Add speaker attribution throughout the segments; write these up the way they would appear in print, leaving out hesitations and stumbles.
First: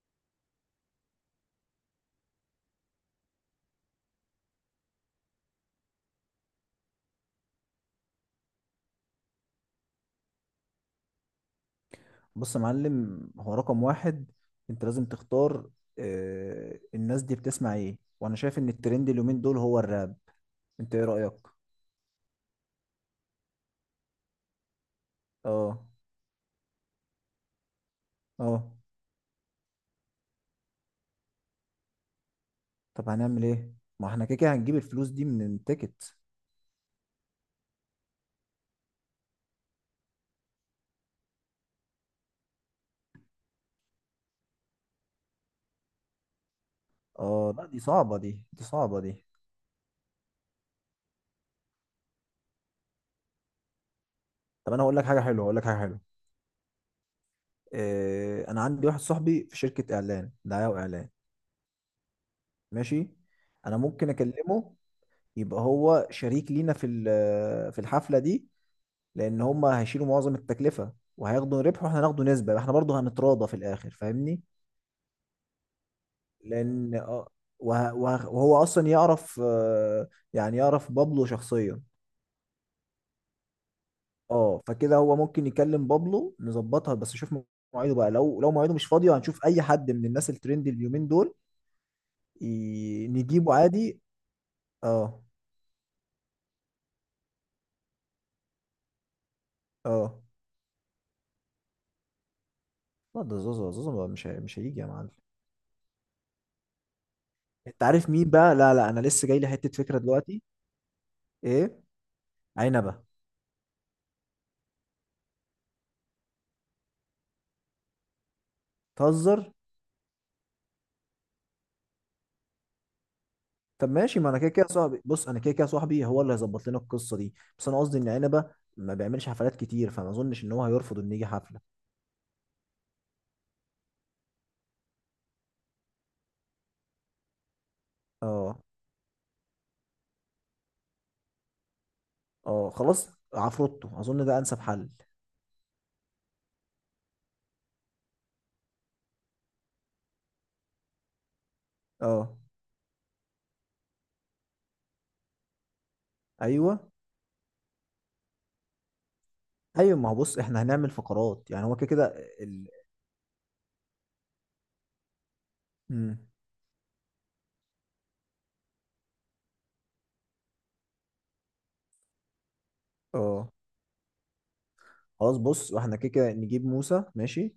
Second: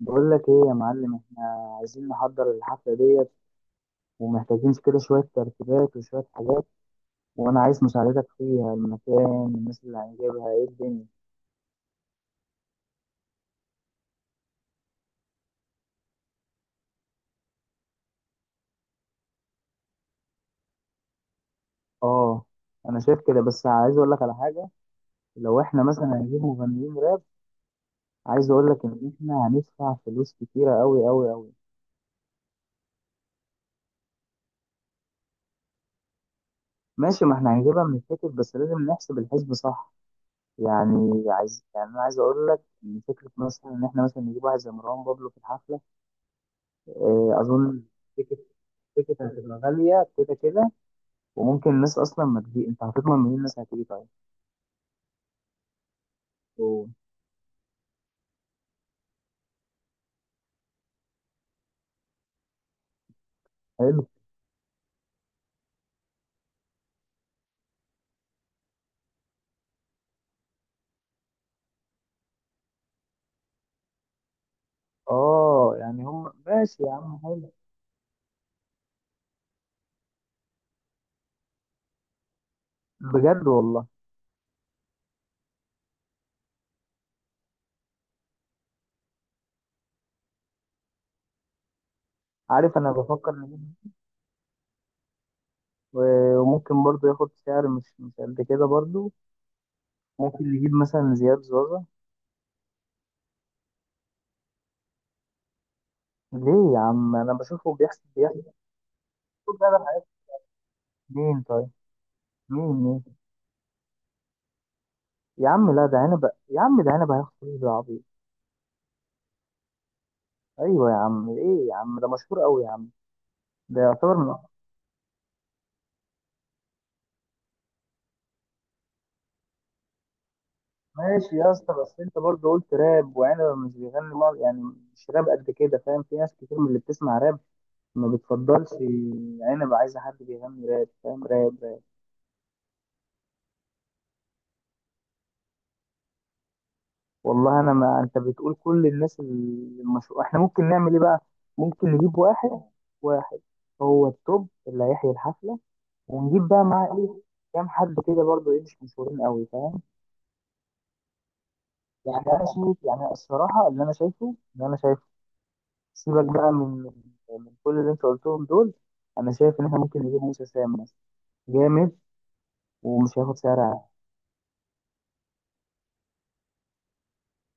Speaker 1: بقول لك ايه يا معلم، احنا عايزين نحضر الحفلة ديت ومحتاجين كده شوية ترتيبات وشوية حاجات. وانا عايز مساعدتك فيها. المكان، الناس اللي هنجيبها، ايه الدنيا.
Speaker 2: بص يا معلم هو رقم واحد. انت لازم تختار. الناس دي بتسمع ايه؟ وانا شايف ان الترند اليومين دول هو الراب. انت ايه رأيك؟
Speaker 1: اه، انا شايف كده، بس عايز اقول لك على حاجة. لو
Speaker 2: اه،
Speaker 1: احنا مثلا هنجيب مغنيين راب، عايز اقول
Speaker 2: اه.
Speaker 1: لك ان احنا هندفع فلوس كتيرة قوي قوي قوي.
Speaker 2: طب هنعمل ايه؟ ما احنا كده كده هنجيب الفلوس دي من التيكت.
Speaker 1: ماشي، ما احنا هنجيبها من التيكت، بس لازم نحسب الحسب صح. يعني عايز يعني انا عايز اقول لك ان فكرة مثلا ان احنا مثلا نجيب واحد زي مروان بابلو في الحفلة. آه،
Speaker 2: اه. لا، دي
Speaker 1: اظن
Speaker 2: صعبة،
Speaker 1: تيكت
Speaker 2: دي، دي صعبة
Speaker 1: تيكت
Speaker 2: دي.
Speaker 1: هتبقى غاليه كده كده. وممكن الناس اصلا ما تجي، انت هتضمن منين الناس هتيجي؟ طيب.
Speaker 2: طب انا هقول لك حاجة حلوة، هقول لك حاجة حلوة.
Speaker 1: أوه.
Speaker 2: انا عندي واحد صاحبي في شركة اعلان، دعاية واعلان. ماشي. انا
Speaker 1: حلو.
Speaker 2: ممكن اكلمه. يبقى هو شريك لينا في الحفلة دي، لان هم هيشيلوا معظم التكلفه وهياخدوا ربح، واحنا هناخدوا نسبه، احنا برضه هنتراضى في الاخر، فاهمني.
Speaker 1: اه يعني هم ماشي يا
Speaker 2: لان
Speaker 1: عم، حلو.
Speaker 2: وهو اصلا يعرف، يعني يعرف بابلو شخصيا.
Speaker 1: بجد والله؟
Speaker 2: اه، فكده هو ممكن يكلم بابلو نظبطها. بس شوف مواعيده بقى، لو مواعيده مش فاضيه هنشوف اي حد من الناس الترند اليومين دول.
Speaker 1: عارف، انا بفكر
Speaker 2: نجيبه
Speaker 1: نجيب
Speaker 2: عادي. اه.
Speaker 1: وممكن برضو ياخد سعر مش قد كده برضو.
Speaker 2: اه
Speaker 1: ممكن نجيب مثلا زياد زوزة.
Speaker 2: لا، ده زوزو، زوزو بقى مش هيجي يا معلم.
Speaker 1: ليه يا عم؟ انا بشوفه
Speaker 2: انت
Speaker 1: بيحسب
Speaker 2: عارف مين
Speaker 1: بيحسب
Speaker 2: بقى؟ لا، لا، انا لسه جاي لي
Speaker 1: كل ده،
Speaker 2: حته
Speaker 1: ده
Speaker 2: فكره
Speaker 1: حياته.
Speaker 2: دلوقتي.
Speaker 1: مين طيب؟
Speaker 2: ايه؟
Speaker 1: مين؟
Speaker 2: عنبه.
Speaker 1: يا عم لا، ده عنب. يا عم ده عنب، هياخد فلوس بالعبيط.
Speaker 2: تهزر؟
Speaker 1: ايوه يا عم، ايه يا عم، ده مشهور قوي يا عم، ده
Speaker 2: طب
Speaker 1: يعتبر
Speaker 2: ماشي، ما
Speaker 1: من...
Speaker 2: انا كده كده صاحبي، بص انا كده كده صاحبي هو اللي هيظبط لنا القصه دي. بس انا قصدي ان عنبه ما بيعملش حفلات كتير، فما اظنش ان هو هيرفض ان يجي
Speaker 1: ماشي يا
Speaker 2: حفله.
Speaker 1: اسطى، بس انت برضه قلت راب، وعنبه مش بيغني يعني مش راب قد كده، فاهم؟ في ناس كتير من اللي بتسمع راب ما
Speaker 2: اه،
Speaker 1: بتفضلش عنبه، عايزه حد بيغني راب، فاهم؟ راب راب.
Speaker 2: اه. خلاص، عفروتو اظن ده انسب حل.
Speaker 1: والله انا، ما انت بتقول كل الناس المشهور، احنا ممكن نعمل ايه بقى؟ ممكن نجيب
Speaker 2: اه،
Speaker 1: واحد. واحد هو التوب اللي هيحيي الحفله، ونجيب بقى
Speaker 2: ايوه،
Speaker 1: معاه ايه، كام حد كده برضه ايه، مش مشهورين قوي، فاهم؟
Speaker 2: ايوه. ما هو بص، احنا هنعمل فقرات، يعني هو كده كده.
Speaker 1: يعني انا
Speaker 2: ال...
Speaker 1: شايف يعني الصراحه، اللي انا شايفه
Speaker 2: مم.
Speaker 1: سيبك بقى من كل اللي انت قلتهم دول. انا شايف ان احنا ممكن نجيب موسى سام مثلا، جامد ومش هياخد
Speaker 2: اه
Speaker 1: سعر عالي.
Speaker 2: خلاص، بص واحنا كده كده نجيب موسى ماشي،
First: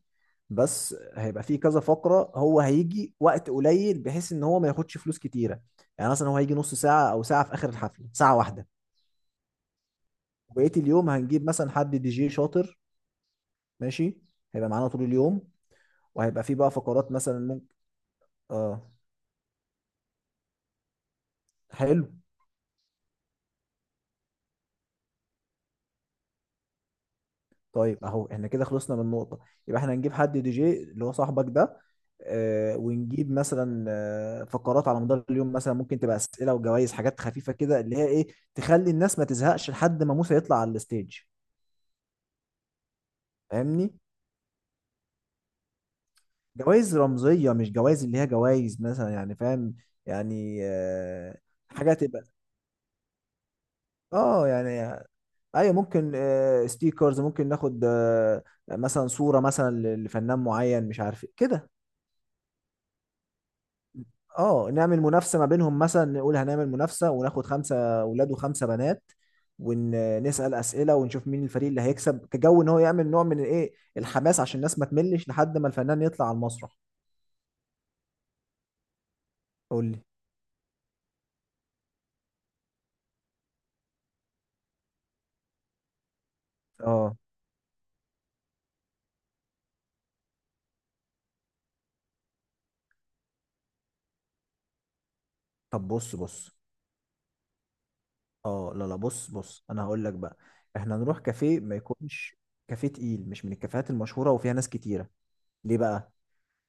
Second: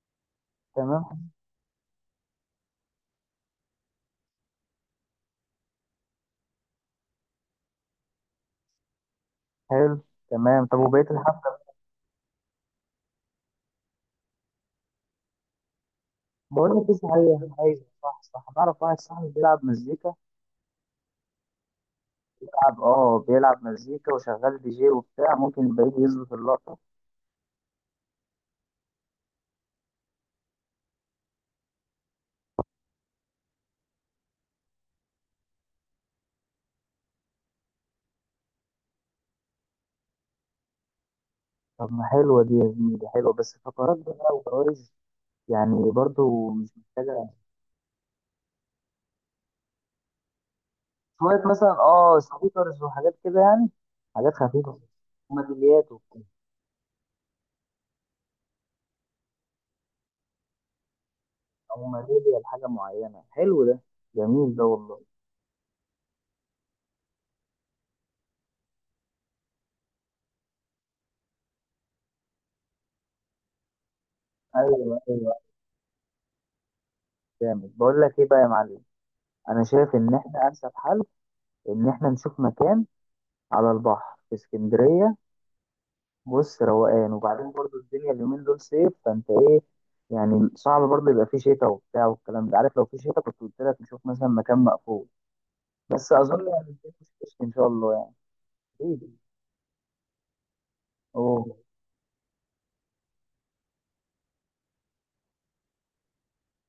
Speaker 2: بس
Speaker 1: تمام.
Speaker 2: هيبقى فيه كذا فقره، هو هيجي وقت قليل بحيث ان هو ما ياخدش فلوس كتيره. يعني مثلا هو هيجي نص ساعه او ساعه في اخر الحفله، ساعه واحده.
Speaker 1: حلو. تمام،
Speaker 2: وبقيه
Speaker 1: طب
Speaker 2: اليوم
Speaker 1: وبقيه
Speaker 2: هنجيب
Speaker 1: الحفله؟
Speaker 2: مثلا حد دي جي شاطر. ماشي. هيبقى معانا طول اليوم. وهيبقى فيه
Speaker 1: بقول
Speaker 2: بقى
Speaker 1: لك ايه
Speaker 2: فقرات مثلا
Speaker 1: صحيح،
Speaker 2: ممكن.
Speaker 1: عايز صح نعرف،
Speaker 2: اه.
Speaker 1: واحد صاحبي بيلعب مزيكا.
Speaker 2: حلو.
Speaker 1: بيلعب مزيكا وشغال دي جي وبتاع، ممكن يبقى يجي يظبط اللقطه.
Speaker 2: طيب. اهو احنا كده خلصنا من نقطة. يبقى احنا هنجيب حد دي جي اللي هو صاحبك ده. ونجيب مثلا فقرات على مدار اليوم، مثلا ممكن تبقى اسئلة وجوائز، حاجات خفيفة كده اللي هي ايه، تخلي الناس ما تزهقش لحد ما موسى يطلع على الستيج.
Speaker 1: طب ما حلوه دي يا زميلي، حلوه بس فقرات
Speaker 2: فاهمني.
Speaker 1: بقى وجوائز يعني برضو مش
Speaker 2: جوائز
Speaker 1: محتاجه.
Speaker 2: رمزية، مش جوائز اللي هي جوائز مثلا، يعني فاهم، يعني
Speaker 1: شويه مثلا
Speaker 2: حاجة
Speaker 1: اه
Speaker 2: تبقى،
Speaker 1: سبيكرز وحاجات كده يعني، حاجات
Speaker 2: اه
Speaker 1: خفيفه
Speaker 2: يعني. ايوه،
Speaker 1: وميداليات
Speaker 2: ممكن ستيكرز، ممكن ناخد مثلا صورة مثلا لفنان معين مش عارف إيه كده.
Speaker 1: او ماليزيا لحاجه معينه. حلو ده، جميل ده
Speaker 2: اه،
Speaker 1: والله.
Speaker 2: نعمل منافسة ما بينهم مثلا، نقول هنعمل منافسة وناخد 5 اولاد وخمسة بنات، ونسأل أسئلة ونشوف مين الفريق اللي هيكسب، كجو ان هو يعمل نوع من الايه، الحماس عشان الناس ما
Speaker 1: ايوه
Speaker 2: تملش
Speaker 1: ايوه.
Speaker 2: لحد ما الفنان يطلع على المسرح.
Speaker 1: جامد. بقول لك ايه بقى يا معلم، انا
Speaker 2: قول
Speaker 1: شايف
Speaker 2: لي.
Speaker 1: ان احنا انسب حل ان احنا نشوف مكان على البحر في اسكندريه. بص، روقان،
Speaker 2: اه.
Speaker 1: وبعدين برضو الدنيا اليومين دول صيف، فانت ايه؟ يعني صعب برضو يبقى فيه شتاء وبتاع والكلام ده، عارف؟ لو فيه شتاء كنت قلت لك نشوف مثلا مكان مقفول،
Speaker 2: طب
Speaker 1: بس
Speaker 2: بص،
Speaker 1: اظن
Speaker 2: بص.
Speaker 1: يعني الدنيا مش هتشتي ان شاء الله يعني.
Speaker 2: اه لا، لا،
Speaker 1: ايه؟
Speaker 2: بص، بص، انا هقول لك بقى. احنا نروح
Speaker 1: اوه.
Speaker 2: كافيه ما يكونش كافيه تقيل، مش من الكافيهات المشهورة وفيها ناس كتيرة. ليه بقى؟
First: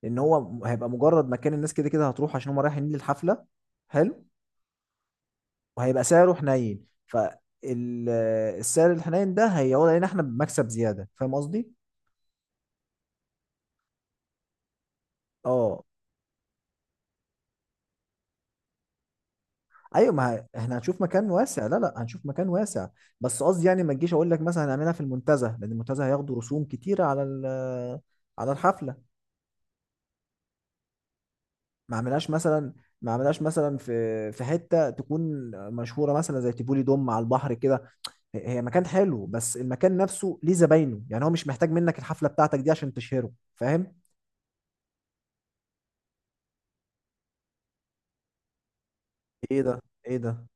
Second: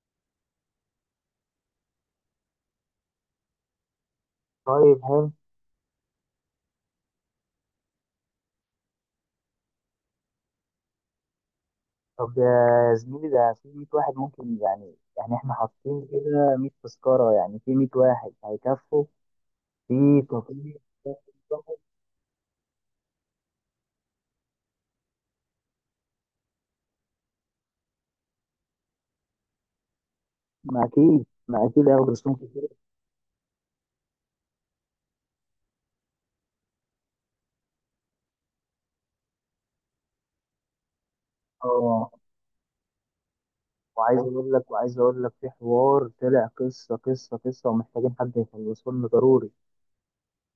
Speaker 2: لان هو هيبقى مجرد مكان، الناس كده كده هتروح عشان هم رايحين للحفله. حلو.
Speaker 1: طيب حلو.
Speaker 2: وهيبقى سعره حنين، فالسعر الحنين ده هيعود علينا احنا بمكسب زياده، فاهم قصدي؟
Speaker 1: طب يا زميلي، ده في 100 واحد، ممكن يعني احنا
Speaker 2: اه.
Speaker 1: حاطين كده 100 تذكرة، يعني في 100 واحد هيكفوا في
Speaker 2: ايوه، ما
Speaker 1: كافيه
Speaker 2: احنا هنشوف مكان واسع،
Speaker 1: واحد.
Speaker 2: لا، لا، هنشوف مكان واسع. بس قصدي يعني ما تجيش اقول لك مثلا هنعملها في المنتزه، لان المنتزه هياخدوا رسوم كتيره على على الحفله.
Speaker 1: ما اكيد ما اكيد
Speaker 2: ما
Speaker 1: هياخدوا
Speaker 2: عملهاش
Speaker 1: رسوم كتير.
Speaker 2: مثلا، ما عملهاش مثلا في حته تكون مشهوره، مثلا زي تيبولي دوم على البحر كده. هي مكان حلو بس المكان نفسه ليه زباينه، يعني هو مش محتاج منك
Speaker 1: اه.
Speaker 2: الحفله بتاعتك دي عشان تشهره، فاهم.
Speaker 1: وعايز اقول لك، وعايز اقول لك في حوار طلع، قصة ومحتاجين حد يخلصه لنا ضروري.
Speaker 2: ايه ده، ايه ده؟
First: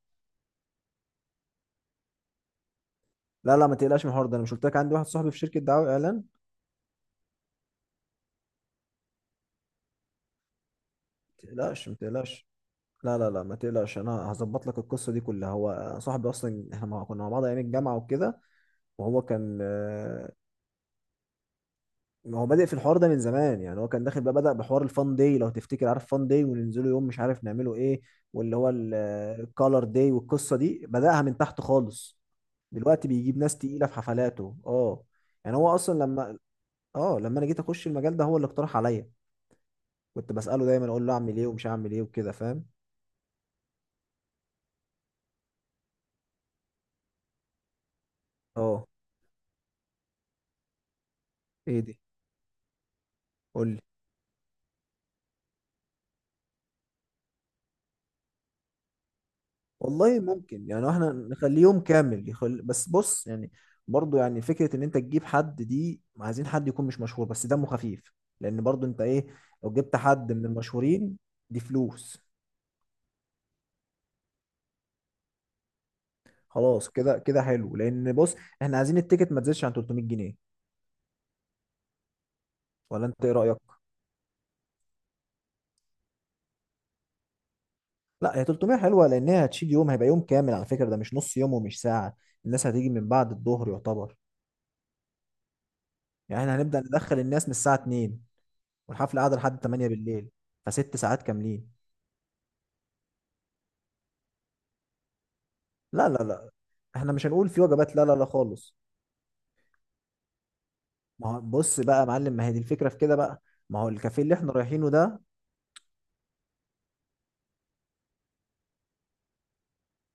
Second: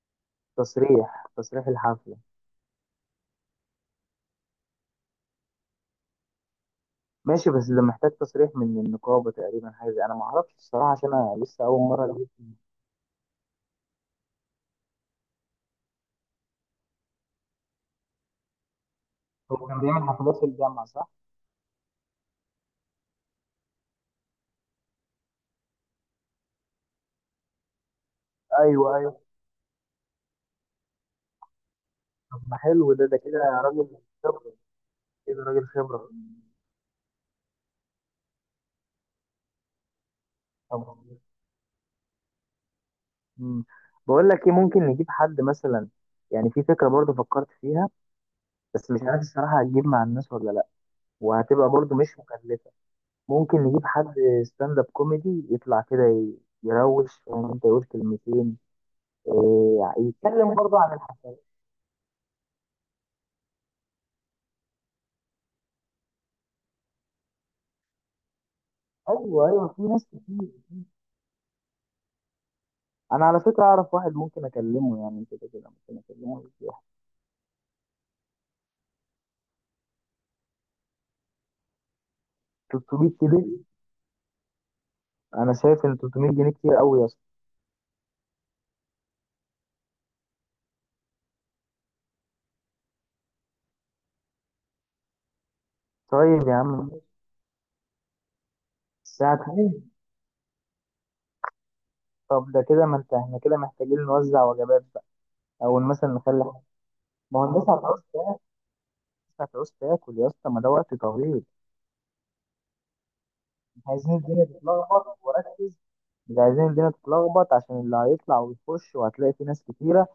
Speaker 1: تصريح الحفلة.
Speaker 2: لا، لا، ما تقلقش من الحوار ده، انا مش قلت لك عندي واحد صاحبي في شركه دعايه واعلان، ما
Speaker 1: ماشي، بس ده محتاج تصريح من النقابة تقريبا، حاجة انا ما اعرفش الصراحة، عشان انا لسه اول
Speaker 2: تقلقش، ما
Speaker 1: مرة.
Speaker 2: تقلقش. لا، لا، لا، ما تقلقش، انا هظبط لك القصه دي كلها، هو صاحبي اصلا، احنا كنا مع بعض ايام الجامعه وكده. وهو كان،
Speaker 1: هو كان بيعمل حفلات في الجامعة صح؟
Speaker 2: ما هو بادئ في الحوار ده من زمان. يعني هو كان داخل بقى، بدأ بحوار الفان داي لو تفتكر، عارف فان داي، وننزله يوم مش عارف نعمله ايه. واللي هو
Speaker 1: ايوه ايوه.
Speaker 2: الكالر داي، والقصة دي بدأها من تحت خالص.
Speaker 1: طب ما حلو ده،
Speaker 2: دلوقتي
Speaker 1: ده
Speaker 2: بيجيب
Speaker 1: كده
Speaker 2: ناس
Speaker 1: راجل
Speaker 2: تقيلة في
Speaker 1: خبرة،
Speaker 2: حفلاته. اه.
Speaker 1: كده
Speaker 2: يعني
Speaker 1: راجل
Speaker 2: هو اصلا
Speaker 1: خبرة.
Speaker 2: لما، اه لما انا جيت اخش المجال ده هو اللي اقترح عليا. كنت بسأله دايما،
Speaker 1: طب
Speaker 2: اقول له اعمل ايه ومش هعمل ايه وكده، فاهم.
Speaker 1: مم. بقول لك ايه، ممكن نجيب حد مثلا، يعني في فكرة برضه فكرت فيها،
Speaker 2: اه.
Speaker 1: بس مش عارف الصراحة هتجيب مع الناس ولا لا، وهتبقى
Speaker 2: ايه
Speaker 1: برضه
Speaker 2: دي؟
Speaker 1: مش مكلفة. ممكن
Speaker 2: قول لي.
Speaker 1: نجيب حد ستاند اب كوميدي يطلع كده يروش، فاهم انت، يقول كلمتين إيه،
Speaker 2: والله
Speaker 1: يتكلم
Speaker 2: ممكن،
Speaker 1: برضه
Speaker 2: يعني
Speaker 1: عن
Speaker 2: احنا
Speaker 1: الحفلات.
Speaker 2: نخليه يوم كامل بس بص يعني، برضو يعني فكرة ان انت تجيب حد دي، عايزين حد يكون مش مشهور بس دمه خفيف، لان برضو انت ايه،
Speaker 1: ايوه ايوه،
Speaker 2: لو
Speaker 1: في
Speaker 2: جبت
Speaker 1: ناس
Speaker 2: حد من
Speaker 1: كتير.
Speaker 2: المشهورين دي فلوس.
Speaker 1: انا على فكرة اعرف واحد، ممكن اكلمه، يعني كده كده ممكن اكلمه.
Speaker 2: خلاص، كده كده حلو، لان بص، احنا عايزين التيكت ما تزيدش عن 300 جنيه، ولا
Speaker 1: 300
Speaker 2: انت ايه
Speaker 1: كده؟
Speaker 2: رأيك؟
Speaker 1: انا شايف ان 300 جنيه كتير قوي.
Speaker 2: لا، هي 300 حلوة لان هي هتشيل يوم، هيبقى يوم كامل على فكرة ده، مش نص يوم ومش ساعة. الناس هتيجي من بعد الظهر يعتبر. يعني
Speaker 1: طيب يا
Speaker 2: احنا هنبدأ
Speaker 1: عم.
Speaker 2: ندخل الناس من الساعة 2، والحفلة
Speaker 1: الساعة
Speaker 2: قاعدة لحد 8
Speaker 1: اتنين؟
Speaker 2: بالليل، فست ساعات كاملين.
Speaker 1: طب ده كده، ما انت احنا كده محتاجين نوزع وجبات بقى، أو
Speaker 2: لا،
Speaker 1: مثلا
Speaker 2: لا،
Speaker 1: نخلي
Speaker 2: لا،
Speaker 1: حاجة.
Speaker 2: احنا مش
Speaker 1: ما هو
Speaker 2: هنقول في
Speaker 1: الناس
Speaker 2: وجبات،
Speaker 1: هتعوز
Speaker 2: لا، لا، لا
Speaker 1: تاكل،
Speaker 2: خالص.
Speaker 1: الناس هتعوز تاكل يا اسطى، ما ده وقت
Speaker 2: ما هو
Speaker 1: طويل.
Speaker 2: بص بقى يا معلم، ما هي دي الفكرة في كده بقى. ما
Speaker 1: مش
Speaker 2: هو
Speaker 1: عايزين
Speaker 2: الكافيه اللي
Speaker 1: الدنيا
Speaker 2: احنا رايحينه
Speaker 1: تتلخبط،
Speaker 2: ده.
Speaker 1: وركز، مش عايزين الدنيا تتلخبط عشان اللي هيطلع ويخش، وهتلاقي في ناس كتيرة،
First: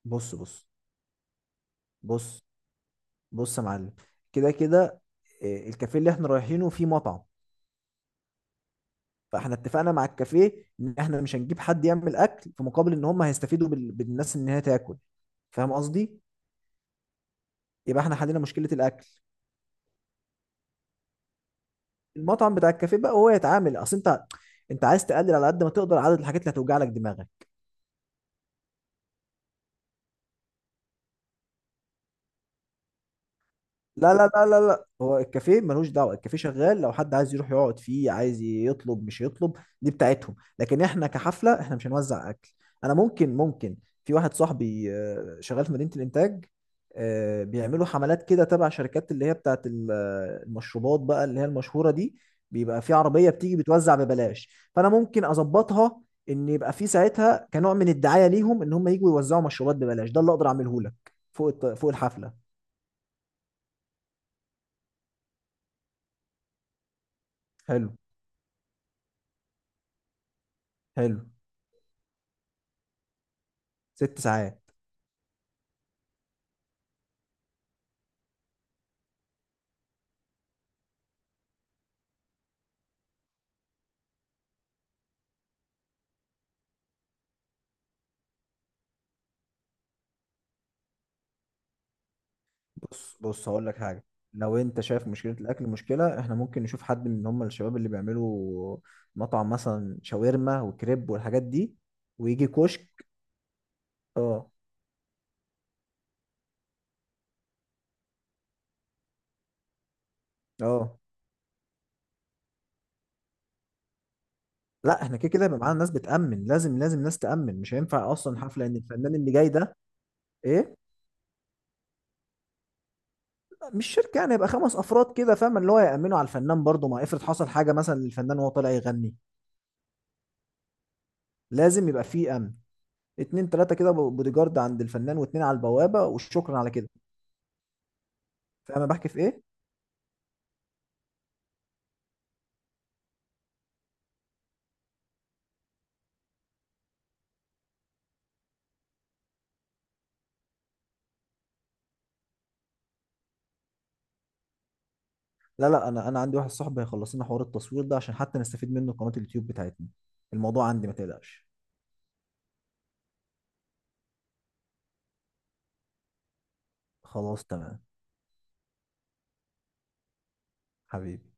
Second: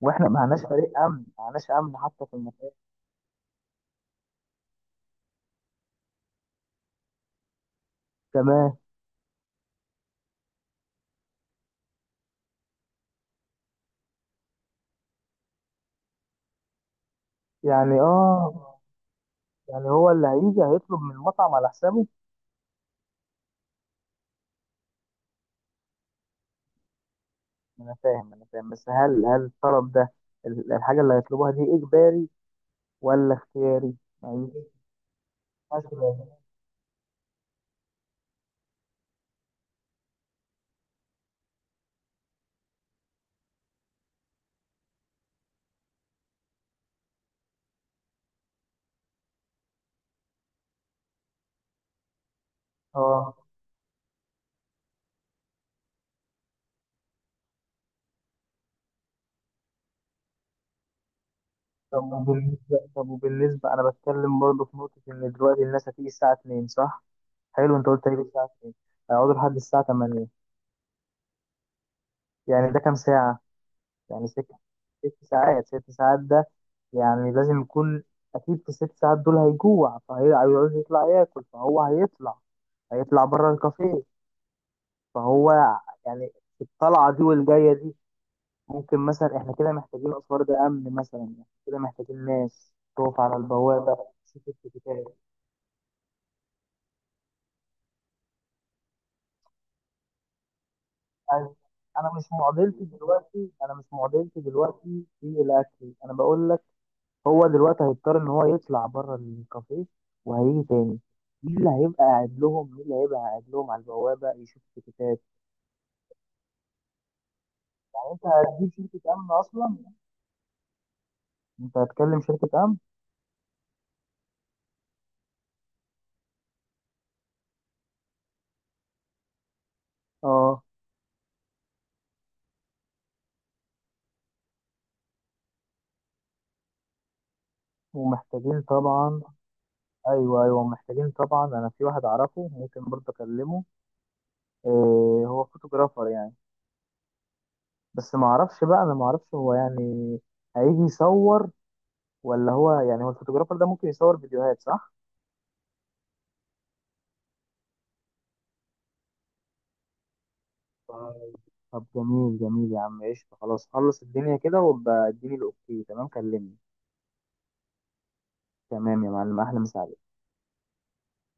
Speaker 1: واحنا ما
Speaker 2: بص،
Speaker 1: معناش
Speaker 2: بص.
Speaker 1: فريق أمن، ما معناش أمن حتى في
Speaker 2: بص.
Speaker 1: المكان.
Speaker 2: بص يا معلم. كده كده. اه، الكافيه اللي احنا رايحينه فيه مطعم،
Speaker 1: تمام.
Speaker 2: فاحنا اتفقنا مع الكافيه ان احنا مش هنجيب حد يعمل اكل، في مقابل ان هم هيستفيدوا بالناس ان هي تاكل، فاهم قصدي.
Speaker 1: يعني
Speaker 2: يبقى احنا حلينا مشكلة
Speaker 1: اه.
Speaker 2: الاكل.
Speaker 1: يعني هو اللي هيجي هيطلب من المطعم على حسابه؟
Speaker 2: المطعم بتاع الكافيه بقى هو يتعامل. اصل انت، انت عايز تقلل على قد ما تقدر عدد الحاجات اللي هتوجع لك دماغك.
Speaker 1: أنا فاهم، أنا فاهم، بس هل الطلب ده، الحاجة اللي هيطلبوها دي إجباري ولا اختياري؟
Speaker 2: لا، لا، لا،
Speaker 1: معيش
Speaker 2: لا، لا، هو الكافيه ملوش دعوه،
Speaker 1: مثلا.
Speaker 2: الكافيه شغال، لو حد عايز يروح يقعد فيه عايز يطلب مش يطلب، دي بتاعتهم، لكن احنا كحفله احنا مش هنوزع اكل. انا ممكن في واحد صاحبي شغال في مدينه الانتاج، بيعملوا حملات كده تبع شركات اللي هي بتاعت المشروبات بقى اللي هي المشهوره دي. بيبقى في عربيه
Speaker 1: اه.
Speaker 2: بتيجي بتوزع ببلاش، فانا ممكن اظبطها، ان يبقى في ساعتها كنوع من الدعايه ليهم ان هم يجوا يوزعوا مشروبات ببلاش، ده اللي اقدر اعمله لك فوق
Speaker 1: طب
Speaker 2: الحفله.
Speaker 1: وبالنسبة، طب وبالنسبة، أنا بتكلم برضه في نقطة، إن دلوقتي الناس هتيجي الساعة 2 صح؟ حلو، أنت
Speaker 2: حلو.
Speaker 1: قلت هيجي الساعة 2، هيقعدوا لحد الساعة 8،
Speaker 2: حلو.
Speaker 1: يعني ده كام ساعة؟
Speaker 2: ست
Speaker 1: يعني سكة
Speaker 2: ساعات
Speaker 1: ست ساعات ده. يعني لازم يكون، أكيد في الست ساعات دول هيجوع، فهيعوز يطلع ياكل، فهو هيطلع، هيطلع بره الكافيه. فهو يعني، الطلعة دي والجاية دي، ممكن مثلا احنا كده محتاجين اسوار، ده امن مثلا، يعني كده محتاجين ناس
Speaker 2: بص،
Speaker 1: تقف على
Speaker 2: بص، هقول لك
Speaker 1: البوابه
Speaker 2: حاجه.
Speaker 1: تشوف
Speaker 2: لو انت شايف
Speaker 1: التيكيتات.
Speaker 2: مشكله الاكل مشكله، احنا ممكن نشوف حد من هم الشباب اللي بيعملوا مطعم مثلا شاورما وكريب والحاجات
Speaker 1: انا،
Speaker 2: دي،
Speaker 1: أنا مش
Speaker 2: ويجي
Speaker 1: معضلتي
Speaker 2: كشك.
Speaker 1: دلوقتي انا مش معضلتي
Speaker 2: اه.
Speaker 1: دلوقتي في الاكل، انا بقول لك هو دلوقتي هيضطر ان هو يطلع بره الكافيه وهيجي تاني،
Speaker 2: اه
Speaker 1: مين اللي هيبقى قاعد لهم مين اللي هيبقى قاعد لهم على البوابه يشوف
Speaker 2: لا، احنا
Speaker 1: التيكيتات؟
Speaker 2: كده كده يبقى معانا ناس بتأمن، لازم، لازم ناس تأمن، مش
Speaker 1: يعني
Speaker 2: هينفع
Speaker 1: انت
Speaker 2: اصلا حفله
Speaker 1: هتجيب
Speaker 2: ان
Speaker 1: شركه
Speaker 2: الفنان
Speaker 1: امن
Speaker 2: اللي جاي ده.
Speaker 1: اصلا؟
Speaker 2: ايه.
Speaker 1: انت هتكلم شركه امن؟
Speaker 2: مش شركه، يعني يبقى 5 افراد كده، فاهم، اللي هو يأمنوا على الفنان، برضه ما افرض حصل حاجه مثلا للفنان وهو طالع يغني،
Speaker 1: اه.
Speaker 2: لازم يبقى فيه امن. اتنين، تلاته كده بودي جارد عند الفنان، واتنين على البوابه، وشكرا على كده.
Speaker 1: ومحتاجين
Speaker 2: فاهم أنا بحكي في
Speaker 1: طبعا.
Speaker 2: ايه.
Speaker 1: ايوه ايوه، محتاجين طبعا. انا في واحد اعرفه ممكن برضه اكلمه. إيه، هو فوتوغرافر يعني، بس ما اعرفش بقى، انا ما اعرفش هو يعني هيجي يصور، ولا هو يعني، هو الفوتوغرافر ده ممكن يصور فيديوهات صح؟
Speaker 2: لا، لا، انا عندي واحد صاحبي هيخلص لنا حوار التصوير ده عشان حتى نستفيد منه قناة اليوتيوب بتاعتنا. الموضوع عندي ما تقلقش.
Speaker 1: طب جميل، جميل يا عم، قشطة، خلاص، خلص الدنيا كده وابقى اديني الاوكي تمام، كلمني.
Speaker 2: خلاص تمام.
Speaker 1: تمام يا معلم، احلى مساعدة.
Speaker 2: حبيبي.